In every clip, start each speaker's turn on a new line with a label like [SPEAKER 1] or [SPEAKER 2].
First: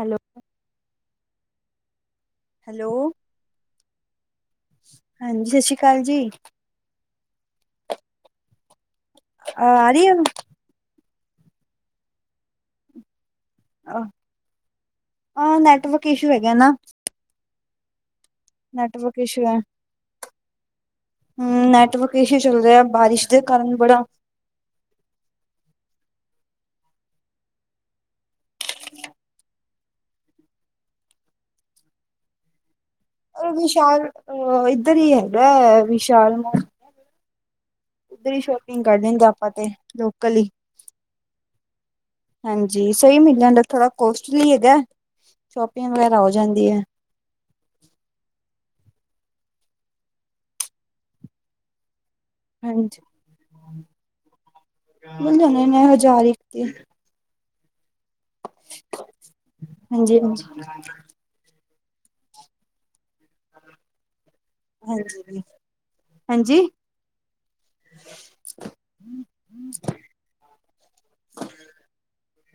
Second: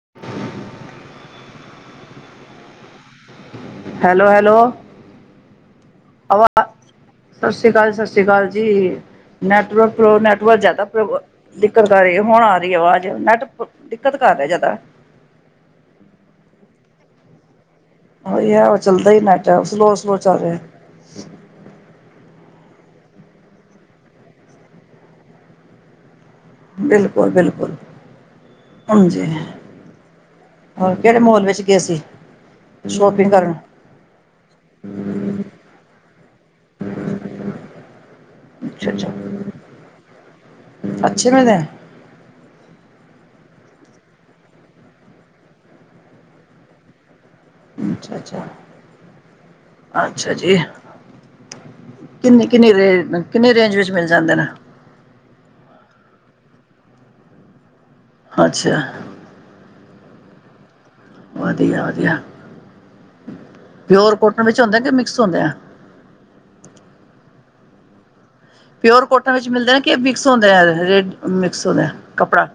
[SPEAKER 1] Hello. Hello
[SPEAKER 2] hello hello
[SPEAKER 1] ਹਾਂਜੀ ਸਤਿ ਸ੍ਰੀ ਕਾਲ ਜੀ
[SPEAKER 2] ਆਵਾਜ਼ ਸਤਿ ਸ਼੍ਰੀ ਅਕਾਲ, ਸਤਿ ਸ਼੍ਰੀ ਅਕਾਲ ਜੀ
[SPEAKER 1] ਆ ਰਹੀ
[SPEAKER 2] ਨੈਟਵਰਕੋ ਨੈਟਵਰਕ ਜ਼ਿਆਦਾ ਦਿੱਕਤ ਕਰ ਰਹੀ ਐ, ਹੁਣ ਆ ਰਹੀ ਐ ਆਵਾਜ਼, ਨੈਟ ਦਿੱਕਤ ਕਰ ਰਿਹਾ ਜ਼ਿਆਦਾ।
[SPEAKER 1] ਆ ਨੈਟਵਰਕ ਇਸ਼ੂ ਹੈਗਾ ਨਾ।
[SPEAKER 2] ਉਹੀ ਐ ਚਲੱਦਾ
[SPEAKER 1] ਨੈਟਵਰਕ
[SPEAKER 2] ਈ ਨੈਟ ਸਲੋ-ਸਲੋ ਚੱਲ ਰਿਹਾ।
[SPEAKER 1] ਹਮ ਨੈਟਵਰਕ ਇਸ਼ੂ ਚੱਲ ਰਿਹਾ ਬਾਰਿਸ਼ ਦੇ ਕਾਰਨ ਬੜਾ
[SPEAKER 2] ਬਿਲਕੁਲ-ਬਿਲਕੁਲ, ਹਾਂਜੀ। ਹੋਰ ਕਿਹੜੇ ਮੋਲ ਵਿੱਚ ਗਏ ਸੀ? ਕਰਨ
[SPEAKER 1] ਵਿਸ਼ਾਲ ਅ ਇੱਧਰ ਹੀ ਹੈਗਾ ਵਿਸ਼ਾਲ
[SPEAKER 2] [unintelligible]
[SPEAKER 1] ਉੱਧਰ ਹੀ ਸ਼ੋਪਿੰਗ
[SPEAKER 2] ਅੱਛਾ
[SPEAKER 1] ਕਰ
[SPEAKER 2] ਅੱਛਾ
[SPEAKER 1] ਲੈਂਗੇ ਆਪਾਂ ਤੇ ਲੋਕਲ ਇ
[SPEAKER 2] ਅੱਛੇ ਮਿਲਦੇ
[SPEAKER 1] ਹਾਂਜੀ, ਸਹੀ ਮਿਲ ਜਾਂਦਾ। ਥੋੜ੍ਹਾ ਕੋਸਟਲੀ ਹੈਗਾ, ਸ਼ੋਪਿੰਗ ਵਗੈਰਾ ਹੋ ਜਾਂਦੀ ਐ।
[SPEAKER 2] ਅੱਛਾ-ਅੱਛਾ, ਅੱਛਾ ਜੀ। ਕਿੰਨੀ-ਕਿੰਨੀ
[SPEAKER 1] ਹਾਂਜੀ
[SPEAKER 2] ਰੇ ਕਿੰਨੀ ਰੇਂਜ ਵਿੱਚ ਮਿਲ ਜਾਂਦੇ ਨੇ।
[SPEAKER 1] ਮਿਲ ਜਾਂਦੇ ਨੇ ਹਜ਼ਾਰ ਇੱਕ ਤੇ
[SPEAKER 2] ਅੱਛਾ।
[SPEAKER 1] ਹਾਂਜੀ-ਹਾਂਜੀ,
[SPEAKER 2] ਵਧੀਆ-ਵਧੀਆ। ਪਿਓਰ ਕੋਟਨ ਵਿੱਚ ਹੁੰਦੇ ਕਿ ਮਿਕਸ ਹੁੰਦੇ ਆ।
[SPEAKER 1] ਹਾਂਜੀ।
[SPEAKER 2] ਪਿਓਰ ਕੋਟਨ ਵਿੱਚ ਮਿਲਦੇ ਨੇ ਕਿ ਮਿਕਸ ਹੁੰਦੇ ਆ ਰ ਮਿਕਸ ਹੁੰਦਾ ਆ ਕੱਪੜਾ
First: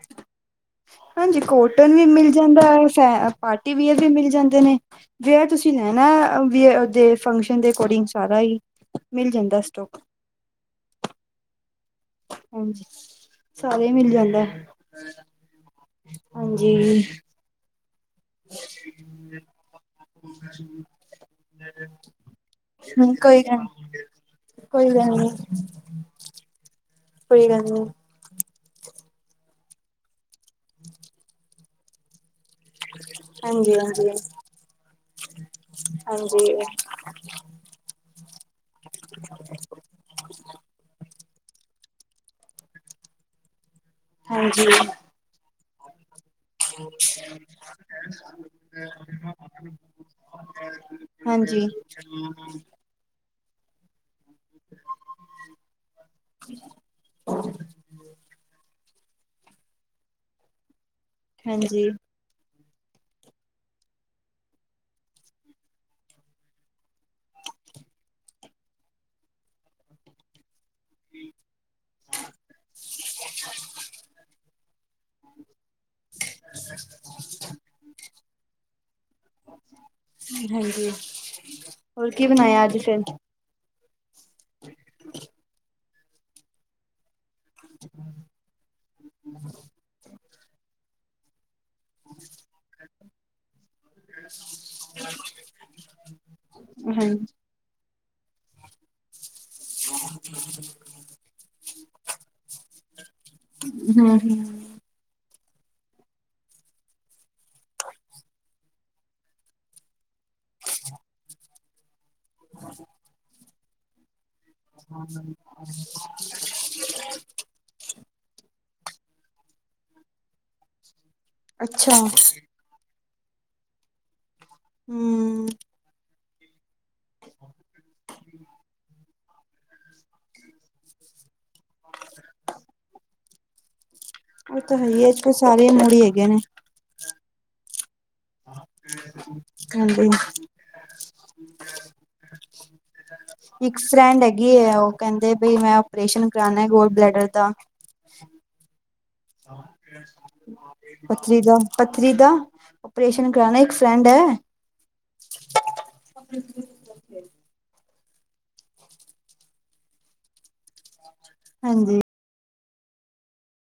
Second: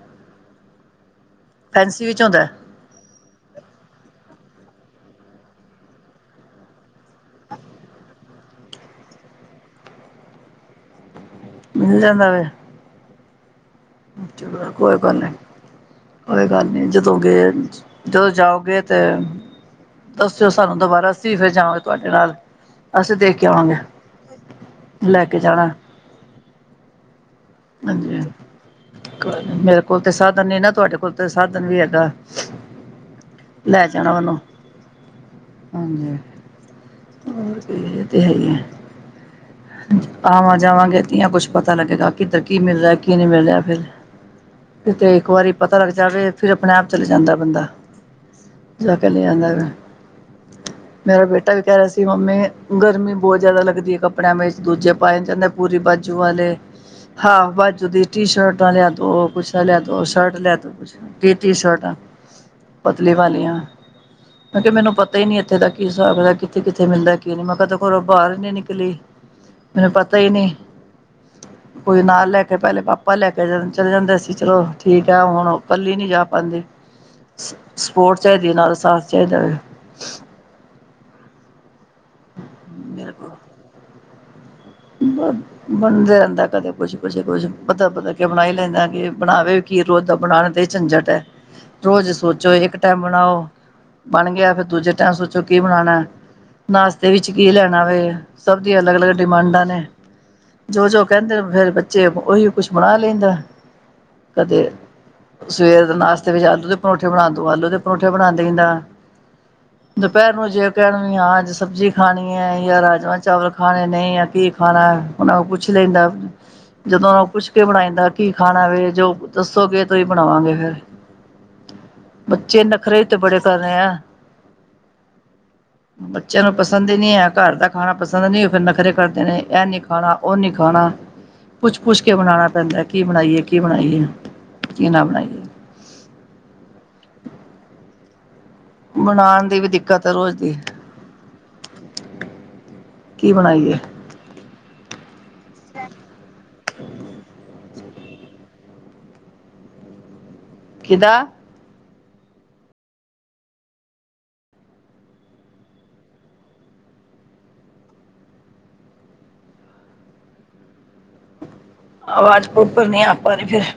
[SPEAKER 1] ਹਾਂਜੀ, ਕੋਟਨ ਵੀ
[SPEAKER 2] ਫੈਂਸੀ ਵਿੱਚ
[SPEAKER 1] ਮਿਲ
[SPEAKER 2] ਹੁੰਦਾ
[SPEAKER 1] ਜਾਂਦਾ ਏ, ਫ ਪਾਰਟੀਵਅਰ ਵੀ ਮਿਲ ਜਾਂਦੇ ਨੇ। ਜੇ ਤੁਸੀਂ ਲੈਣਾ ਵ ਊਦੇ ਫੰਕਸ਼ਨ ਦੇ ਅਕੋਰਡਿੰਗ ਸਾਰਾ ਹੀ। ਮਿਲ ਜਾਂਦਾ ਸਟੋਕ।
[SPEAKER 2] ਮਿਲ ਜਾਂਦਾ ਵੇ।
[SPEAKER 1] ਹਾਂਜੀ। ਸਾਰੇ ਮਿਲ ਜਾਂਦਾ
[SPEAKER 2] ਚਲੋ ਕੋਈ ਗੱਲ ਨੀ, ਕੋਈ ਗੱਲ
[SPEAKER 1] ਹਾਂਜੀ
[SPEAKER 2] ਨੀ ਜਦੋਂ ਗਏ ਜਦੋਂ ਜਾਓਗੇ ਤੇ ਦੱਸਿਓ ਸਾਨੂੰ ਦੁਬਾਰਾ, ਅਸੀਂ ਫਿਰ ਜਾਗੇ ਤੁਹਾਡੇ ਨਾਲ, ਅਸੀਂ ਦੇਖ
[SPEAKER 1] ਕੋਈ
[SPEAKER 2] ਕੇ
[SPEAKER 1] ਗੱਲ
[SPEAKER 2] ਆਵਾਂਗੇ।
[SPEAKER 1] ਕੋਈ ਗੱਲ
[SPEAKER 2] ਲੈ
[SPEAKER 1] ਨੀ।
[SPEAKER 2] ਕੇ ਜਾਣਾ
[SPEAKER 1] ਕੋਈ ਗੱਲ ਨੀ।
[SPEAKER 2] ਮੇਰੇ ਕੋਲ ਤੇ ਸਾਧਨ ਨੀ ਨਾ, ‌ ਤੁਹਾਡੇ ਕੋਲ ਤੇ ਸਾਧਨ ਵੀ ਹੈਗਾ‌।
[SPEAKER 1] ਹਾਂਜੀ
[SPEAKER 2] ਲੈ
[SPEAKER 1] ਹਾਂਜੀ
[SPEAKER 2] ਜਾਣਾ ਮੈਨੂੰ, ਹਾਂਜੀ। ਹਾਂਜੀ ਇਹ ਤੇ ਹੈ ਹੀ ਐ, ਆਵਾਂ ਜਾਵਾਂਗੇ ਕੁੱਛ ਪਤਾ ਲੱਗੇਗਾ, ਕਿੱਧਰ ਕੀ ਮਿਲ ਰਿਹਾ, ਕੀ ਨਹੀਂ ਮਿਲ ਰਿਹਾ ਫਿਰ,
[SPEAKER 1] ਹਾਂਜੀ
[SPEAKER 2] ਕਿਤੇ ਇੱਕ ਵਾਰੀ ਪਤਾ ਲੱਗ ਜਾਵੇ ਫਿਰ ਆਪਣੇ ਆਪ ਚਲੇ ਜਾਂਦਾ ਬੰਦਾ ਜਾ ਕੇ ਲੈ ਆਂਦਾ ਵਾ
[SPEAKER 1] [inaudible]
[SPEAKER 2] ਮੇਰਾ ਬੇਟਾ ਵੀ
[SPEAKER 1] ਹਾਂਜੀ
[SPEAKER 2] ਕਹਿ ਰਿਹਾ ਸੀ, ਮੰਮੀ ਗਰਮੀ ਬਹੁਤ ਜ਼ਿਆਦਾ ਲੱਗਦੀ ਐ ਕੱਪੜਿਆਂ ਵਿਚ, ਦੂਜੇ ਪਾਏ ਜਾਂਦੇ ਪੂਰੀ ਬਾਜੂ ਵਾਲੇ। ਹਾਫ ਬਾਜੂ ਦੀ ਟੀ ਸ਼ਰਟਾਂ ਆ ਲਿਆ ਦੋ, ਬੂਸ਼ਟਾ ਲਿਆ ਦੋ, ਸ਼ਰਟ ਲਿਆ ਦੋ ਕੁਛ ਤੀ ਤੀ
[SPEAKER 1] ਹਾਂਜੀ
[SPEAKER 2] ਸ਼ਰਟਾਂ ਪਤਲੀ ਵਾਲੀਆਂ ਮੈਂ ਕਿਹਾ ਮੈਨੂੰ ਪਤਾ ਹੀ ਨੀ ਇੱਥੇ ਦਾ ਕੀ ਹਿਸਾਬ ਐ ਕਿੱਥੇ-ਕਿੱਥੇ ਮਿਲਦਾ ਕੀ ਨੀ, ਮੈਂ ਕਦੇੋਂ ਬਾਹਰ ਨੀ ਨਿਕਲੀ। ਮੈਨੂੰ ਪਤਾ ਹੀ ਨੀ। ਕੋਈ ਨਾਲ ਲੈ ਕੇ, ਪਹਿਲੇ ਪਾਪਾ ਲੈ ਕੇ ਚਲੇ ਜਾਂਦੇ ਸੀ। ਚਲੋ ਠੀਕ ਆ ਹੁਣ ਇਕੱਲੀ ਨੀ ਜਾ ਪਾਂਦੀ।
[SPEAKER 1] [inaudible]
[SPEAKER 2] ਸਪੋਰਟ ਚਾਹੀਦੀ ਹੈ। ਨਾਲ ਸਾਥ ਚਾਹੀਦਾ ਵੇ।
[SPEAKER 1] ਹਾਂਜੀ ਹੋਰ ਕੀ ਬਣਾਇਆ ਅੱਜ ਫਿਰ?
[SPEAKER 2] ਬ ਬਣਦਾ ਰਹਿੰਦਾ ਕਦੇ ਕੁਛ ਕੁਛ ਕੁਝ ਬਦਲ ਬਦਲ ਕੇ ਬਣਾਈ ਲੈਂਦਾ ਕਿ ਬਣਾਵੇ ਕੀ, ਰੋਜ਼ ਦਾ ਬਣਾਨ ਤੇ ਝੰਜਟ ਹੈ। ਰੋਜ਼ ਸੋਚੋ ਇੱਕ ਟਾਈਮ ਬਣਾਓ। ਬਣ ਗਿਆ। ਫ਼ਿਰ ਦੂਜੇ ਟਾਈਮ ਸੋਚੋ ਕੀ ਬਣਾਉਣਾ? ਨਾਸ਼ਤੇ
[SPEAKER 1] ਹਮ
[SPEAKER 2] ਵਿੱਚ ਕੀ ਲੈਣਾ ਵੇ। ਸਭ ਦੀਆਂ ਅਲੱਗ -ਅਲੱਗ ਡਿਮਾਂਡਾਂ ਨੇ। ਜੋ -ਜੋ ਕਹਿੰਦੇ ਫਿਰ ਬੱਚੇ, ਉਹੀ ਕੁਛ ਬਣਾ ਲਾਈਦਾ, ਕਦੇ ਸਵੇਰ ਦੇ ਨਾਸ਼ਤੇ ਵਿੱਚ ਆਲੂ ਦੇ ਪਰੌਂਠੇ ਬਣਾ ਦੋ, ਆਲੂ ਦੇ ਪਰੋਂਠੇ ਬਣਾ ਦਈਦਾ। ਦੁਪਹਿਰ ਨੂੰ ਜੇ ਕਹਿਣ ਵੀ ਆ ਅੱਜ ਸਬਜ਼ੀ ਖਾਣੀ ਹੈ ਜਾਂ ਰਾਜਮਾਂ- ਚਾਵਲ ਖਾਣੇ ਨੇ ਜਾਂ ਕੀ ਖਾਣਾ ਉਹਨਾ ਨੂੰ ਪੁੱਛ ਲਾਈਦਾ। ਜਦੋਂ ਉਹਨਾਂ ਨੂੰ ਪੁੱਛ ਕੇ ਬਣਾਈਂਦਾ ਕੀ ਖਾਣਾ ਵੇ, ਜੋ ਦੱਸੋਗੇ ਤੇ ਉਹੀ ਬਣਾਵਾਂਗੇ ਫਿਰ
[SPEAKER 1] ਅੱਛਾ
[SPEAKER 2] ਤੇ ਨੱਖਰੇ ਵੀ ਤੇ ਬੜੇ ਪੈਣਾ ਆ।
[SPEAKER 1] ਹਉ
[SPEAKER 2] ਬੱਚਿਆਂ ਨੂੰ ਪਸੰਦ ਹੀ ਨਹੀ ਹੈ ਘਰ ਦਾ ਖਾਣਾ, ਪਸੰਦ ਨਹੀਂ ਉਹ ਫਿਰ ਨਖਰੇ ਕਰਦੇ ਨੇ। ਇਹ ਨਹੀਂ ਖਾਣਾ, ਉਹ ਨਹੀਂ ਖਾਣਾ। ਪੁੱਛ- ਪੁਛ ਕੇ ਬਣਾਉਣਾ ਪੈਂਦਾ। ਕੀ ਬਣਾਈਏ ਕੀ ਬਣਾਈਏ।
[SPEAKER 1] ਉਹ ਤਾਂ ਹੈ
[SPEAKER 2] ਕੀ ਨਾ
[SPEAKER 1] ਹੀ ਹੈ ਅੱਜ ਕੱਲ
[SPEAKER 2] ਬਣਾਈਏ
[SPEAKER 1] ਸਾਰੇ ਮੂੜੀ ਹੈਗੇ ਨੇ [inaudible]
[SPEAKER 2] ਬਣਾਨ ਦੀ ਵੀ ਦਿੱਕਤ
[SPEAKER 1] ਹਾਂਜੀ
[SPEAKER 2] ਆ ਰੋਜ਼ ਦੀ ਕੀ ਬਣਾਈਏ
[SPEAKER 1] ਇੱਕ ਫਰੈਡ ਹ ਗੈ ਹੈ ਉਹ ਕਹਿੰਦੇ ਬਈ ਮੈਂ ਆਪਓਪਰੇਸ਼ਨ ਕਰਾਉਣਾ ਹੇ ਗਾਲ ਬਲੈਡਰ ਦਾ
[SPEAKER 2] ਕਿਹਦਾ
[SPEAKER 1] ਪਚੀ ਗਮ ਪੱਥਰੀ ਦਾ ਆਪਓਰੇਸ਼ਨ ਕਰਾਨਾ। ਇੱਕ ਫਰੈਂਡ ਹੈ। ਹਾਂਜੀ।
[SPEAKER 2] ਆਵਾਜ਼ ਪ੍ਰੋਪਰ ਨਹੀਂ ਆ ਪਾ ਰਹੀ ਫਿਰ